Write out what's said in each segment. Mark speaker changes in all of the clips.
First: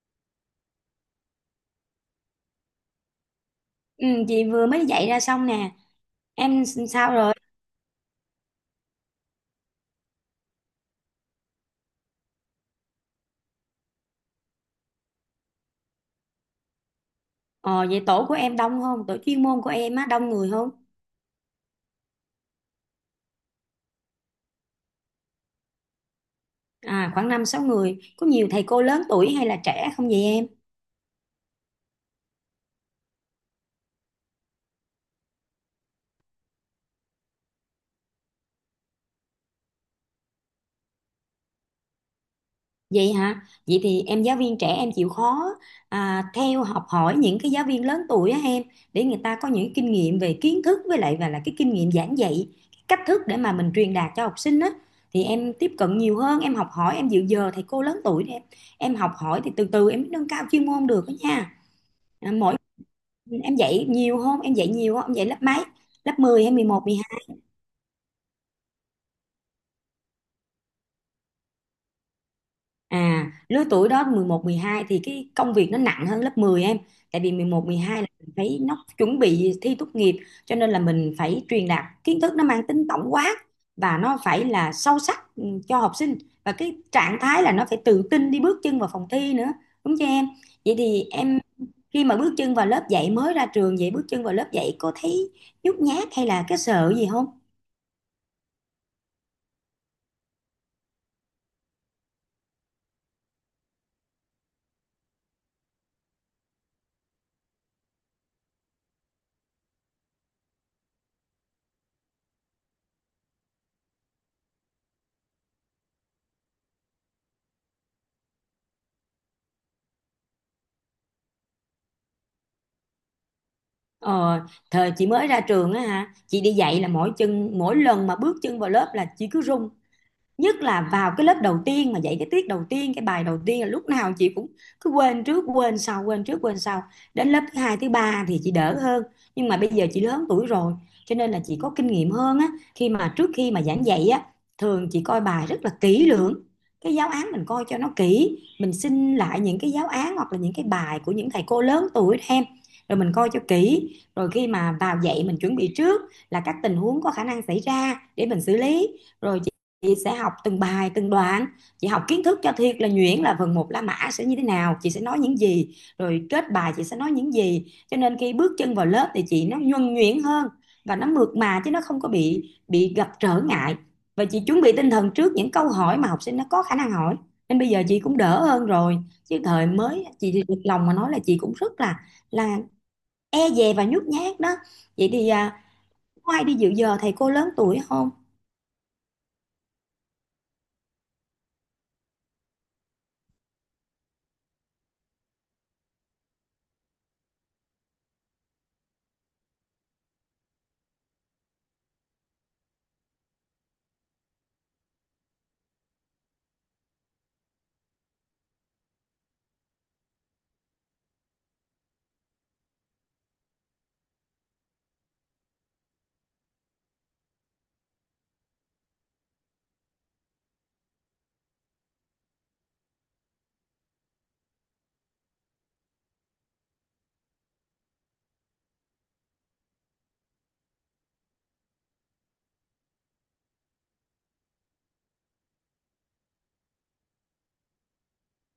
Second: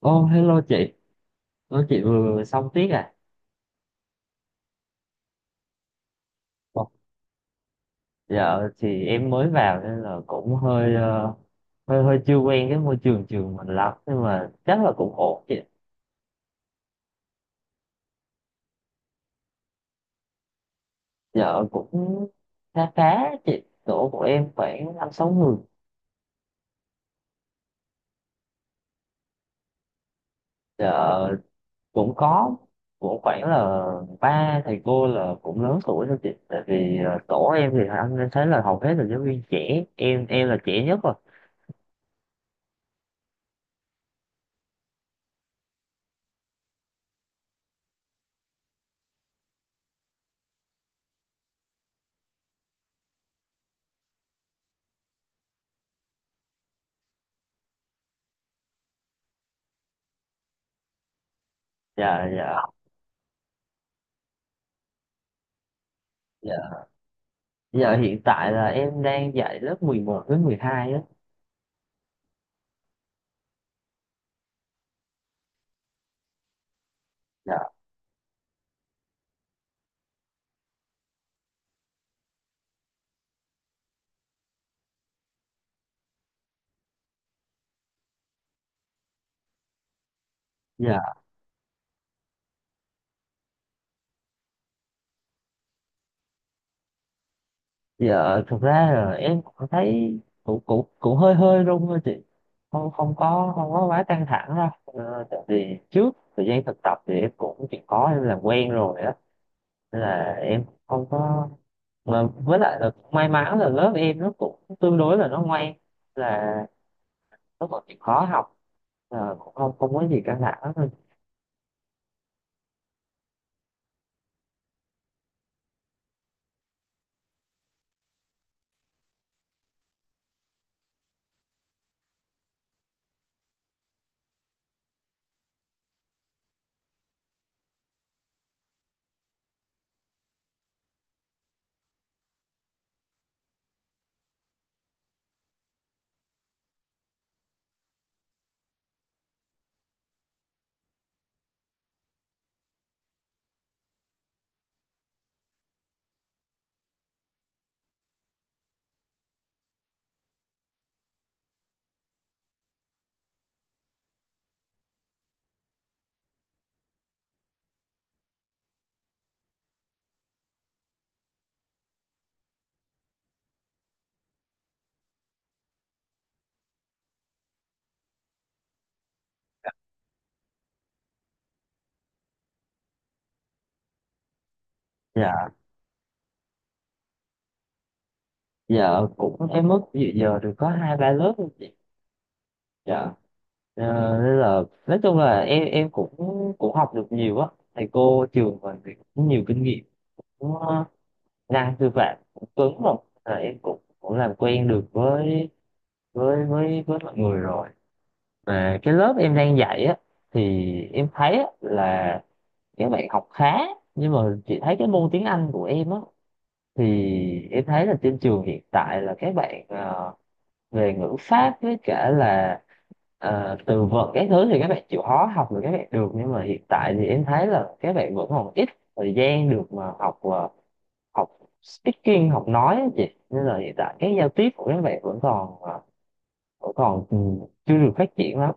Speaker 1: Ô, hello chị. Chị vừa vừa xong tiết à?
Speaker 2: Ừ, chị vừa mới dạy ra xong nè. Em
Speaker 1: Ồ.
Speaker 2: sao rồi?
Speaker 1: Dạ thì em mới vào nên là cũng hơi hơi hơi chưa quen cái môi trường trường mình lắm nhưng mà chắc là cũng ổn chị.
Speaker 2: Ờ, Vậy tổ của em đông không, tổ chuyên môn của em á, đông người không?
Speaker 1: Dạ cũng khá khá chị, tổ của em khoảng năm sáu người.
Speaker 2: À khoảng năm sáu người, có nhiều thầy cô lớn tuổi hay là trẻ không vậy em?
Speaker 1: Dạ cũng có, cũng khoảng là ba thầy cô là cũng lớn tuổi thôi chị. Tại vì tổ em thì anh thấy là hầu hết là giáo viên trẻ, em là trẻ nhất rồi.
Speaker 2: Vậy hả? Vậy thì em giáo viên trẻ, em chịu khó theo học hỏi những cái giáo viên lớn tuổi á em, để người ta có những kinh nghiệm về kiến thức, với lại và là cái kinh nghiệm giảng dạy, cái cách thức để mà mình truyền đạt cho học sinh á. Thì em tiếp cận nhiều hơn, em học hỏi, em dự giờ thầy cô lớn tuổi để em học hỏi, thì từ từ em mới nâng cao chuyên môn được đó nha.
Speaker 1: Dạ
Speaker 2: À, mỗi
Speaker 1: dạ.
Speaker 2: Ừ, em dạy nhiều không? Em dạy nhiều không? Em dạy lớp mấy? Lớp 10 hay 11, 12?
Speaker 1: Giờ hiện tại là em đang dạy lớp 11 với 12 á.
Speaker 2: À, lứa tuổi đó 11, 12 thì cái công việc nó nặng hơn lớp 10 em. Tại vì 11,
Speaker 1: Dạ.
Speaker 2: 12 là mình phải nó chuẩn bị thi tốt nghiệp, cho nên là mình phải truyền đạt kiến thức nó mang tính tổng quát và nó phải là sâu sắc, cho học sinh, và cái trạng thái là nó phải tự tin đi bước chân vào phòng thi nữa. Đúng chưa em? Vậy thì
Speaker 1: Dạ,
Speaker 2: em, khi mà bước chân vào lớp dạy mới ra trường, vậy bước chân vào lớp dạy cô thấy nhút nhát hay là cái sợ gì không?
Speaker 1: giờ thực ra là em cũng thấy cũng cũng cũng hơi hơi run thôi chị. Không, không có quá căng thẳng đâu. Ờ, Tại vì trước thời gian thực tập thì em cũng chỉ có em làm quen rồi á. Nên là em không có, mà với lại là cũng may mắn là lớp em nó cũng tương đối là nó ngoan, là nó còn chịu khó học, là cũng không không có gì căng thẳng thôi.
Speaker 2: Ờ, Thời chị mới ra trường á hả, chị đi dạy là mỗi lần mà bước chân vào lớp là chị cứ run, nhất là vào cái lớp đầu tiên mà dạy cái tiết đầu tiên, cái bài đầu tiên, là lúc nào chị cũng cứ quên trước quên sau, quên trước quên sau. Đến lớp thứ hai, thứ ba thì chị đỡ hơn, nhưng mà bây giờ chị lớn tuổi rồi, cho nên là chị có kinh nghiệm hơn á. Khi mà Trước khi mà giảng dạy á, thường chị coi bài rất là kỹ lưỡng. Cái giáo án mình coi cho nó kỹ, mình xin lại những cái giáo án hoặc là những cái bài của những thầy cô lớn tuổi em, rồi mình coi cho kỹ. Rồi khi mà vào dạy mình chuẩn bị trước là các tình huống có khả năng xảy ra để mình xử lý. Rồi chị sẽ học từng bài, từng đoạn, chị học kiến thức cho thiệt là nhuyễn, là phần một la mã sẽ như thế nào, chị sẽ nói những gì, rồi kết bài chị sẽ nói những gì. Cho nên khi bước chân vào lớp thì chị nó nhuần nhuyễn hơn và nó mượt mà, chứ nó không có bị gặp trở ngại. Và chị chuẩn bị tinh thần trước những câu hỏi mà học sinh nó có khả năng hỏi, nên bây giờ chị cũng đỡ hơn rồi, chứ thời mới chị thì thật lòng mà nói là chị cũng rất là e dè và nhút nhát đó. Vậy thì
Speaker 1: Dạ,
Speaker 2: có ai đi dự giờ thầy cô lớn tuổi không?
Speaker 1: giờ cũng em mất dự giờ được có hai ba lớp thôi chị. Dạ. Ờ, Nên là nói chung là em cũng cũng học được nhiều á, thầy cô trường mình thì cũng nhiều kinh nghiệm, cũng năng sư phạm cũng cứng rồi, là em cũng cũng làm quen được với mọi người rồi. Mà cái lớp em đang dạy á thì em thấy á, là các bạn học khá, nhưng mà chị thấy cái môn tiếng Anh của em á, thì em thấy là trên trường hiện tại là các bạn về ngữ pháp với cả là từ vựng cái thứ thì các bạn chịu khó học được, các bạn được, nhưng mà hiện tại thì em thấy là các bạn vẫn còn ít thời gian được mà học học speaking, học nói á chị. Nên là hiện tại cái giao tiếp của các bạn vẫn còn vẫn còn chưa được phát triển lắm.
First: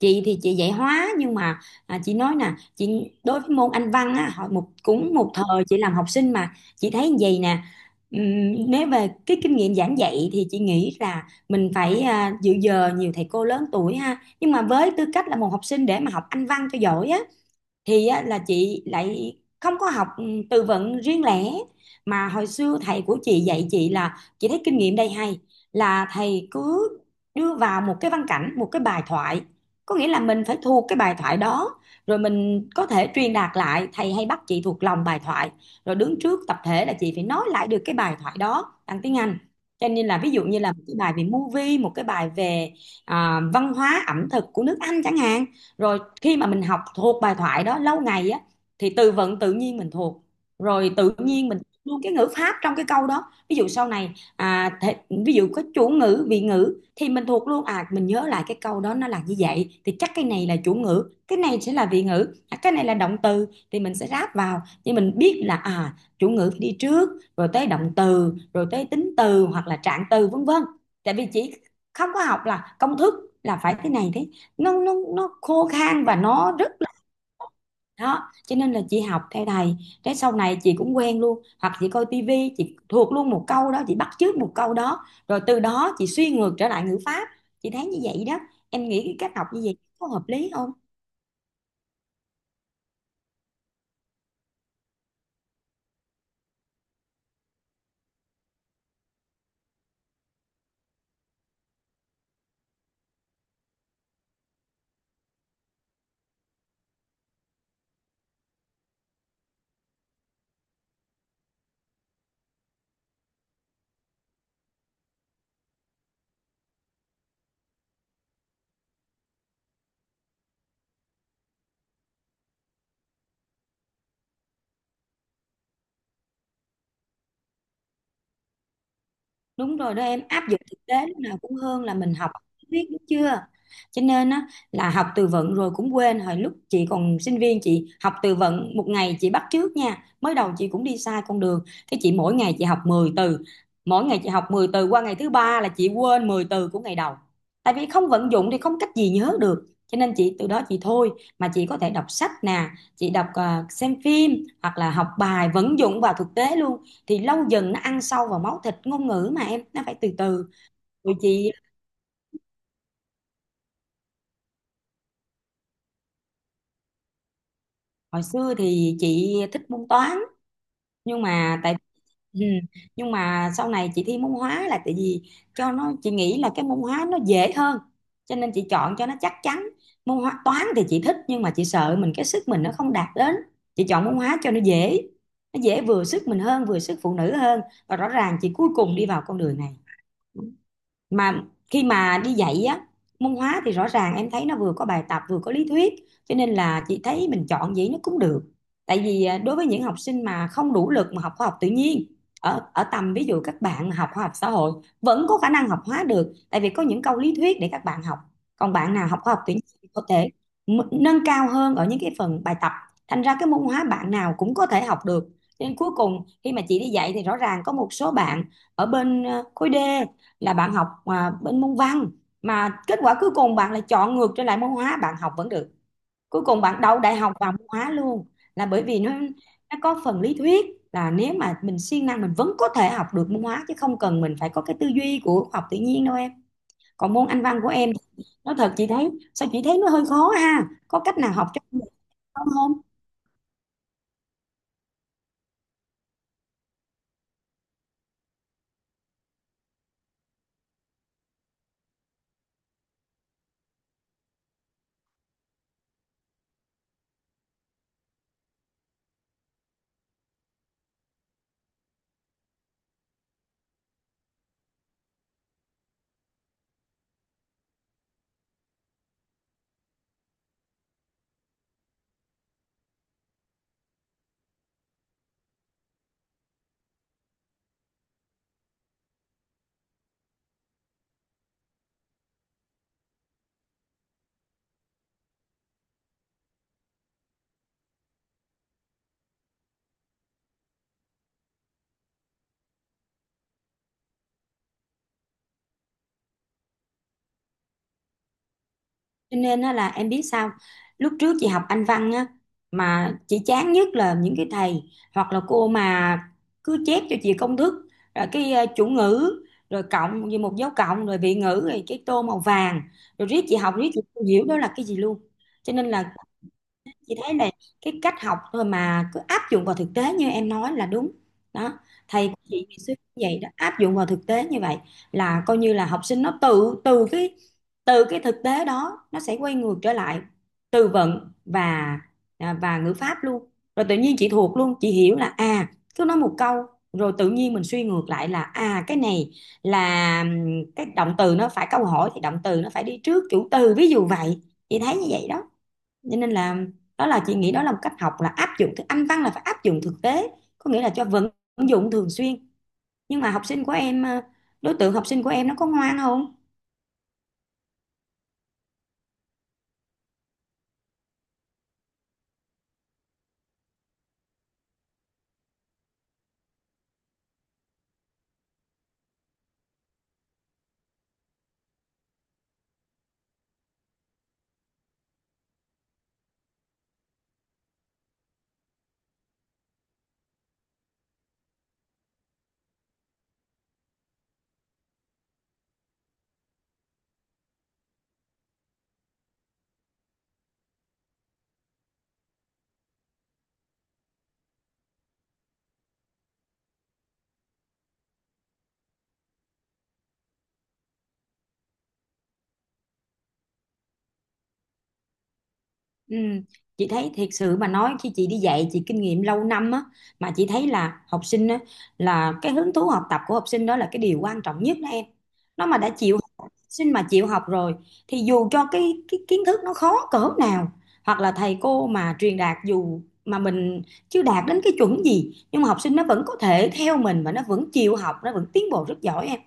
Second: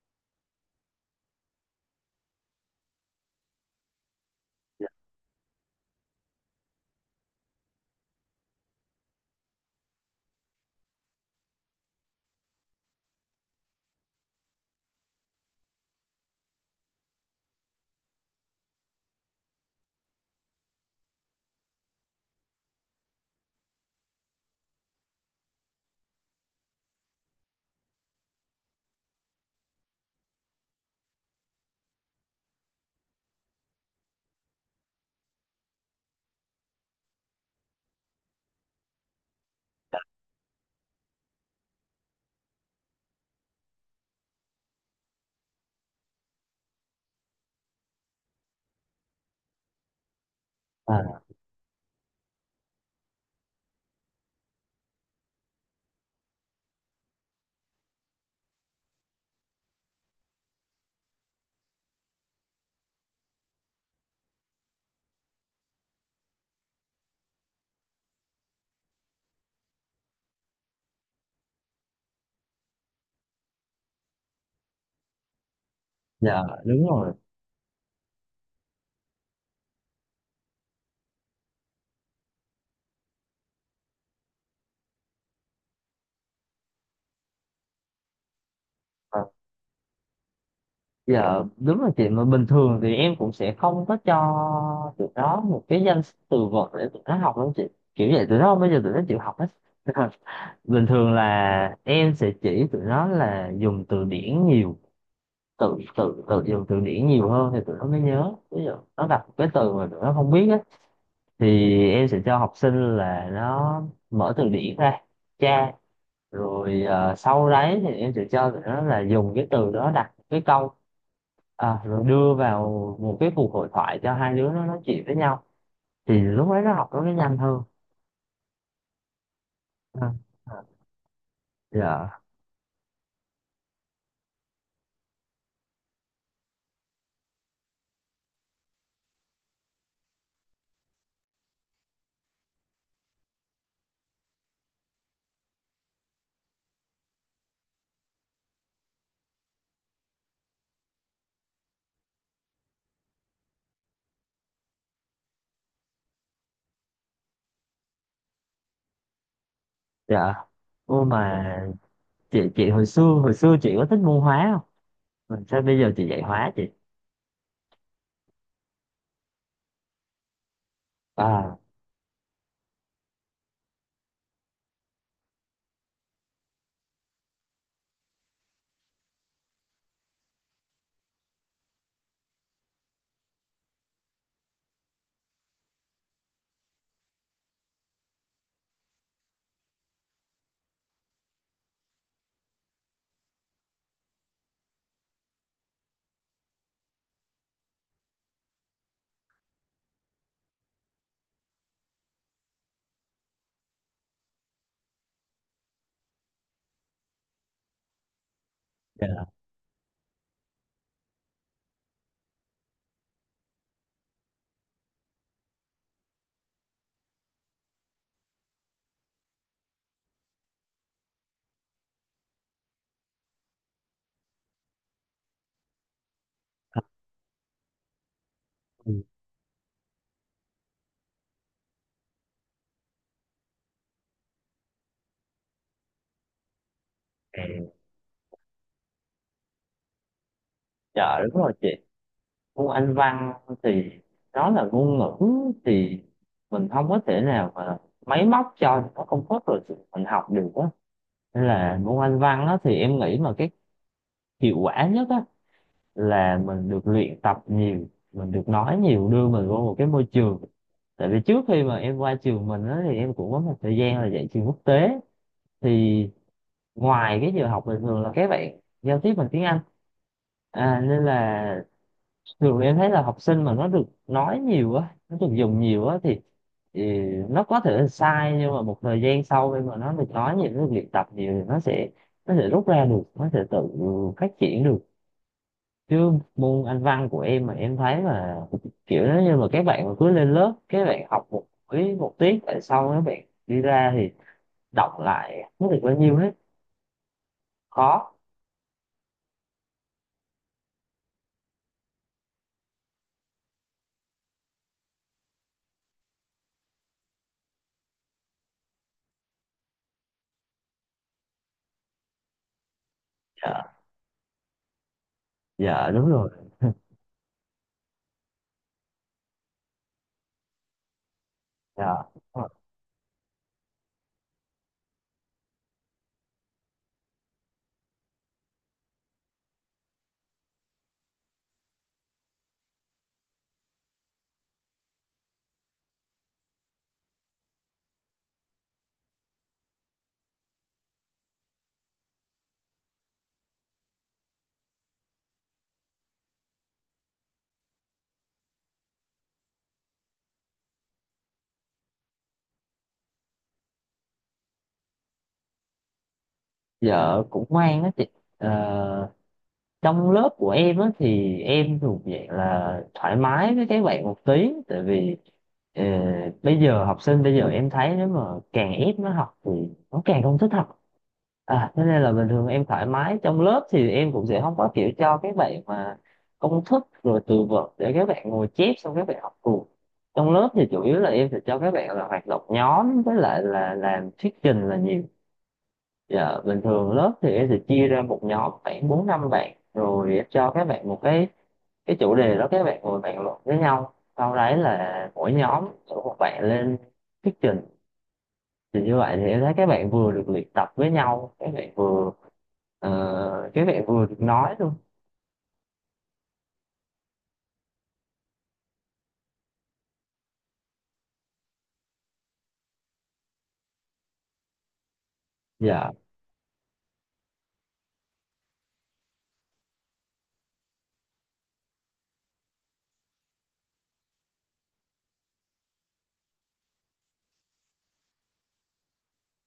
Speaker 2: Chị thì chị dạy hóa, nhưng mà chị nói nè, chị đối với môn Anh văn á, hồi một cũng một thời chị làm học sinh mà chị thấy như vậy nè. Nếu về cái kinh nghiệm giảng dạy thì chị nghĩ là mình phải dự giờ nhiều thầy cô lớn tuổi ha, nhưng mà với tư cách là một học sinh để mà học Anh văn cho giỏi á, thì á, là chị lại không có học từ vựng riêng lẻ, mà hồi xưa thầy của chị dạy chị là chị thấy kinh nghiệm đây hay, là thầy cứ đưa vào một cái văn cảnh, một cái bài thoại, có nghĩa là mình phải thuộc cái bài thoại đó, rồi mình có thể truyền đạt lại. Thầy hay bắt chị thuộc lòng bài thoại, rồi đứng trước tập thể là chị phải nói lại được cái bài thoại đó bằng tiếng Anh. Cho nên là ví dụ như là một cái bài về movie, một cái bài về văn hóa ẩm thực của nước Anh chẳng hạn. Rồi khi mà mình học thuộc bài thoại đó lâu ngày á, thì từ vựng tự nhiên mình thuộc, rồi tự
Speaker 1: À,
Speaker 2: nhiên mình luôn cái ngữ pháp trong cái câu đó. Ví dụ sau này ví dụ có chủ ngữ vị ngữ thì mình thuộc luôn, mình nhớ lại cái câu đó nó là như vậy, thì chắc cái này là chủ ngữ, cái này sẽ là vị ngữ, cái này là động từ thì mình sẽ ráp vào, nhưng mình biết là chủ ngữ phải đi trước, rồi tới động từ, rồi tới tính từ hoặc là trạng từ, vân vân. Tại vì chỉ không có học là công thức, là phải thế này thế, nó khô khan và
Speaker 1: dạ
Speaker 2: nó rất
Speaker 1: đúng
Speaker 2: là
Speaker 1: rồi.
Speaker 2: đó. Cho nên là chị học theo thầy, cái sau này chị cũng quen luôn, hoặc chị coi tivi chị thuộc luôn một câu đó, chị bắt chước một câu đó rồi từ đó chị suy ngược trở lại ngữ pháp. Chị thấy như vậy đó, em nghĩ cái
Speaker 1: Ờ,
Speaker 2: cách học như vậy có hợp lý không?
Speaker 1: dạ đúng rồi chị, mà bình thường thì em cũng sẽ không có cho tụi nó một cái danh từ vựng để tụi nó học đâu chị, kiểu vậy tụi nó, bây giờ tụi nó chịu học hết. Bình thường là em sẽ chỉ tụi nó là dùng từ điển nhiều, tự tự tự dùng từ điển nhiều hơn thì tụi nó mới nhớ. Ví dụ nó gặp cái từ mà tụi nó không biết á thì em sẽ cho học sinh là nó mở từ điển ra tra, rồi sau đấy thì em sẽ cho tụi nó là dùng cái từ đó đặt cái câu, à, rồi đưa vào một cái cuộc hội thoại cho hai đứa nó nói chuyện với nhau, thì lúc đấy nó học nó mới nhanh hơn.
Speaker 2: Đúng rồi đó,
Speaker 1: À,
Speaker 2: em áp dụng
Speaker 1: à,
Speaker 2: thực tế lúc nào cũng hơn là mình
Speaker 1: dạ
Speaker 2: học biết, đúng chưa? Cho nên á, là học từ vựng rồi cũng quên. Hồi lúc chị còn sinh viên chị học từ vựng một ngày, chị bắt chước nha, mới đầu chị cũng đi sai con đường. Cái chị mỗi ngày chị học 10 từ, mỗi ngày chị học 10 từ, qua ngày thứ ba là chị quên 10 từ của ngày đầu, tại vì không vận dụng thì không cách gì nhớ được, cho nên chị từ đó chị thôi. Mà chị có thể đọc sách nè, chị đọc, xem phim, hoặc là học bài vận dụng vào thực tế luôn, thì lâu dần nó ăn sâu vào máu thịt. Ngôn ngữ mà em, nó phải từ
Speaker 1: dạ.
Speaker 2: từ.
Speaker 1: Ô,
Speaker 2: Rồi
Speaker 1: mà
Speaker 2: chị
Speaker 1: chị hồi xưa chị có thích môn hóa không? Mà sao bây giờ chị dạy hóa chị?
Speaker 2: hồi xưa thì chị thích môn toán, nhưng
Speaker 1: À,
Speaker 2: mà tại ừ, nhưng mà sau này chị thi môn hóa là tại vì cho nó, chị nghĩ là cái môn hóa nó dễ hơn, cho nên chị chọn cho nó chắc chắn. Môn hóa toán thì chị thích, nhưng mà chị sợ mình cái sức mình nó không đạt đến. Chị chọn môn hóa cho nó dễ, nó dễ vừa sức mình hơn, vừa sức phụ nữ hơn, và rõ ràng chị cuối cùng đi vào con đường này. Mà khi mà đi dạy á, môn hóa thì rõ ràng em thấy nó vừa có bài tập vừa có lý thuyết, cho nên là chị thấy mình chọn vậy nó cũng được. Tại vì đối với những học sinh mà không đủ lực mà học khoa học tự nhiên, ở ở tầm ví dụ các bạn mà học khoa học xã hội, vẫn có khả năng học hóa được, tại vì có những câu lý thuyết để các bạn học. Còn bạn nào học
Speaker 1: dạ.
Speaker 2: khoa học tự nhiên thì có thể nâng cao hơn ở những cái phần bài tập. Thành ra cái môn hóa bạn nào cũng có thể học được. Cho nên cuối cùng khi mà chị đi dạy thì rõ ràng có một số bạn ở bên khối D, là bạn học bên môn văn, mà kết quả cuối cùng bạn lại chọn ngược trở lại môn hóa, bạn học vẫn được, cuối cùng bạn đậu đại học vào môn hóa luôn, là bởi
Speaker 1: Ừ.
Speaker 2: vì nó có phần lý thuyết, là nếu mà mình siêng năng mình vẫn có thể học được môn hóa chứ không cần mình phải có cái tư duy của học tự nhiên đâu em. Còn môn Anh văn của em, nói thật chị thấy sao, chị thấy nó hơi khó ha, có cách
Speaker 1: Dạ
Speaker 2: nào
Speaker 1: đúng
Speaker 2: học
Speaker 1: rồi
Speaker 2: cho
Speaker 1: chị,
Speaker 2: mình không? Không.
Speaker 1: môn Anh văn thì nó là ngôn ngữ, thì mình không có thể nào mà máy móc cho nó công thức rồi mình học được á. Nên là môn Anh văn á thì em nghĩ mà cái hiệu quả nhất á là mình được luyện tập nhiều, mình được nói nhiều, đưa mình vô một cái môi trường. Tại vì trước khi mà em qua trường mình á thì em cũng có một thời gian là dạy trường quốc tế, thì ngoài cái giờ học bình thường là các bạn giao tiếp bằng tiếng Anh, à, nên là thường em thấy là học sinh mà nó được nói nhiều á, nó được dùng nhiều á, thì nó có thể là sai, nhưng mà một thời gian sau khi mà nó được nói nhiều, nó được luyện tập nhiều thì nó sẽ rút ra được, nó sẽ tự phát triển được. Chứ môn Anh văn của em mà em thấy mà, kiểu nếu như mà các bạn mà cứ lên lớp các bạn học một buổi một tiết, tại sau các bạn đi ra thì đọc lại không được bao nhiêu hết, khó.
Speaker 2: Cho nên á là em biết sao, lúc trước chị học Anh văn á mà chị chán nhất là những cái thầy hoặc là cô mà cứ chép cho chị công thức, rồi cái chủ ngữ rồi cộng như một dấu cộng rồi vị ngữ, rồi cái tô màu vàng, rồi riết chị
Speaker 1: Dạ,
Speaker 2: học riết chị không hiểu đó là cái gì luôn. Cho
Speaker 1: dạ
Speaker 2: nên
Speaker 1: đúng
Speaker 2: là
Speaker 1: rồi.
Speaker 2: chị thấy là cái cách học thôi mà cứ áp dụng vào thực tế như em nói là đúng đó.
Speaker 1: Dạ.
Speaker 2: Thầy của chị ngày xưa cũng vậy đó, áp dụng vào thực tế như vậy, là coi như là học sinh nó tự, từ cái thực tế đó nó sẽ quay ngược trở lại từ vựng và và ngữ pháp luôn, rồi tự nhiên chị thuộc luôn. Chị hiểu là à, cứ nói một câu rồi tự nhiên mình suy ngược lại là à, cái này là cái động từ nó phải, câu hỏi thì động từ nó phải đi trước chủ từ, ví dụ vậy. Chị thấy như vậy đó, cho nên là đó là chị nghĩ đó là một cách học, là áp dụng thực Anh văn là phải áp dụng thực tế, có nghĩa là cho vận dụng thường xuyên. Nhưng mà học sinh của em đối tượng học sinh của em nó có ngoan không?
Speaker 1: Dạ cũng ngoan á chị. Ờ, Trong lớp của em á thì em thuộc dạng là thoải mái với các bạn một tí, tại vì ờ, bây giờ học sinh bây giờ em thấy nếu mà càng ép nó học thì nó càng không thích học. À, thế nên là bình thường em thoải mái trong lớp, thì em cũng sẽ không có kiểu cho các bạn mà công thức rồi từ vựng để các bạn ngồi chép xong các bạn học cùng. Trong lớp thì chủ yếu là em sẽ cho các bạn là hoạt động nhóm với lại là làm thuyết trình là nhiều. Dạ, bình thường lớp thì em sẽ chia ra một nhóm khoảng bốn năm bạn, rồi em cho các bạn một cái chủ đề đó, các bạn ngồi bàn luận với nhau, sau đấy là mỗi nhóm, mỗi một bạn lên thuyết trình. Thì như vậy thì em thấy các bạn vừa được luyện tập với nhau, các bạn vừa các bạn vừa được nói luôn.
Speaker 2: Ừ. Chị thấy thiệt sự mà nói, khi chị đi dạy chị kinh nghiệm lâu năm á, mà chị thấy là học sinh á, là cái hứng thú học tập của học sinh đó là cái điều quan trọng nhất đó em. Nó mà
Speaker 1: Dạ,
Speaker 2: đã chịu, học sinh mà chịu học rồi thì dù cho cái kiến thức nó khó cỡ nào, hoặc là thầy cô mà truyền đạt dù mà mình chưa đạt đến cái chuẩn gì, nhưng mà học sinh nó vẫn có thể theo mình và nó vẫn chịu học, nó vẫn tiến bộ rất giỏi em.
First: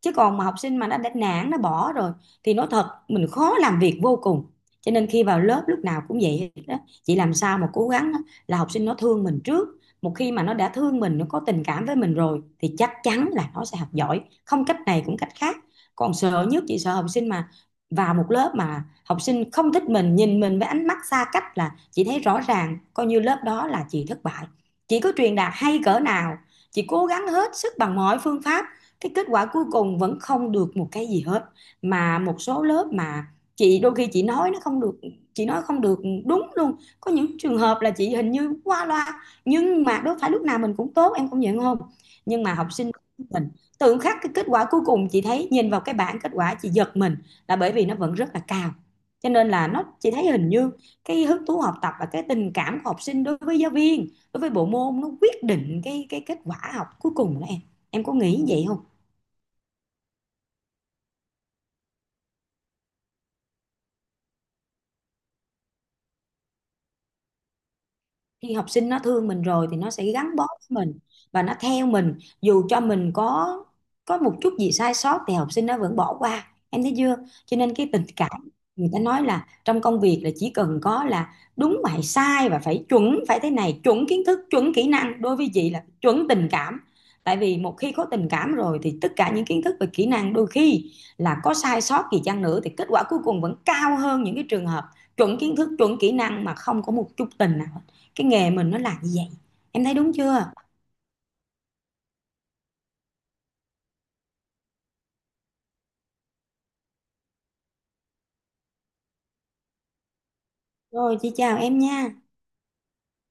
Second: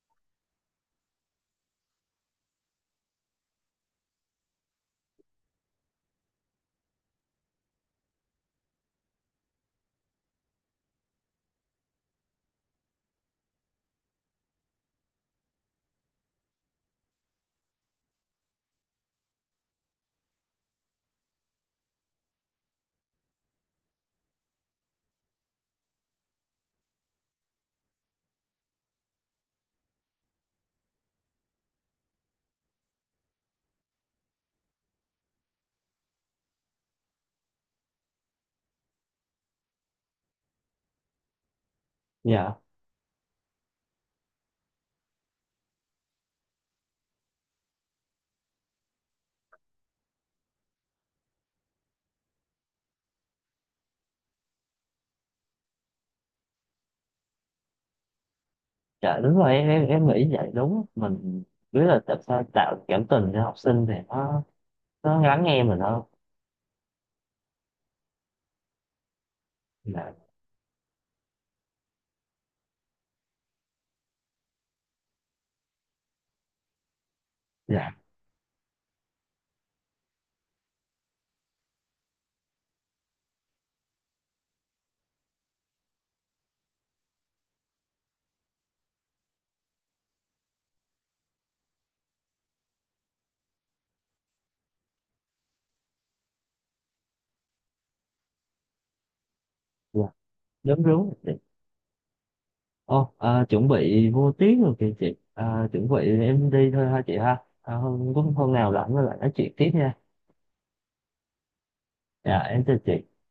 Speaker 2: Chứ còn mà học sinh mà nó đã nản nó bỏ rồi thì nói thật mình khó làm việc vô cùng. Cho nên khi vào lớp lúc nào cũng vậy đó, chị làm sao mà cố gắng là học sinh nó thương mình trước. Một khi mà nó đã thương mình, nó có tình cảm với mình rồi thì chắc chắn là nó sẽ học giỏi, không cách này cũng cách khác. Còn sợ nhất chị sợ học sinh mà vào một lớp mà học sinh không thích mình, nhìn mình với ánh mắt xa cách là chị thấy rõ ràng coi như lớp đó là chị thất bại. Chị có truyền đạt hay cỡ nào, chị cố gắng hết sức bằng mọi phương pháp, cái kết quả cuối cùng vẫn không được một cái gì hết. Mà một số lớp mà chị đôi khi chị nói nó không được, chị nói không được đúng luôn, có những trường hợp là chị hình như qua loa, nhưng mà đâu phải lúc nào mình cũng tốt, em công nhận không? Nhưng
Speaker 1: dạ.
Speaker 2: mà học sinh mình tự khắc cái kết quả cuối cùng, chị thấy nhìn vào cái bảng kết quả chị giật mình, là bởi vì nó vẫn rất là cao. Cho nên là nó chị thấy hình như cái hứng thú học tập và cái tình cảm của học sinh đối với giáo viên, đối với bộ môn, nó quyết định cái kết quả học cuối cùng đó em. Em có nghĩ vậy không?
Speaker 1: Dạ đúng rồi em, em nghĩ vậy, đúng mình biết là tại sao tạo cảm tình cho học sinh thì nó lắng nghe mình hơn.
Speaker 2: Khi học sinh nó thương mình rồi thì nó sẽ
Speaker 1: Dạ.
Speaker 2: gắn bó với mình và nó theo mình, dù cho mình có một chút gì sai sót thì học sinh nó vẫn bỏ qua, em thấy chưa? Cho nên cái
Speaker 1: Dạ.
Speaker 2: tình cảm, người ta nói là trong công việc là chỉ cần có là đúng và hay sai và phải chuẩn, phải thế này chuẩn kiến thức chuẩn kỹ năng, đối với chị là chuẩn tình cảm. Tại vì một khi có tình cảm rồi thì tất cả những kiến thức và kỹ năng đôi khi là có sai sót gì chăng nữa thì kết quả cuối cùng vẫn cao hơn những cái trường hợp chuẩn kiến thức chuẩn kỹ năng mà không có một chút tình nào. Cái nghề mình nó là như vậy, em thấy đúng chưa?
Speaker 1: Dạ đúng đúng. Ồ, à, chuẩn bị vô tiếng rồi kìa chị. À, chuẩn bị em đi thôi ha chị ha. À, hôm nào rảnh rồi lại nói chuyện tiếp nha.
Speaker 2: Rồi chị chào em nha.
Speaker 1: Dạ, em chào chị.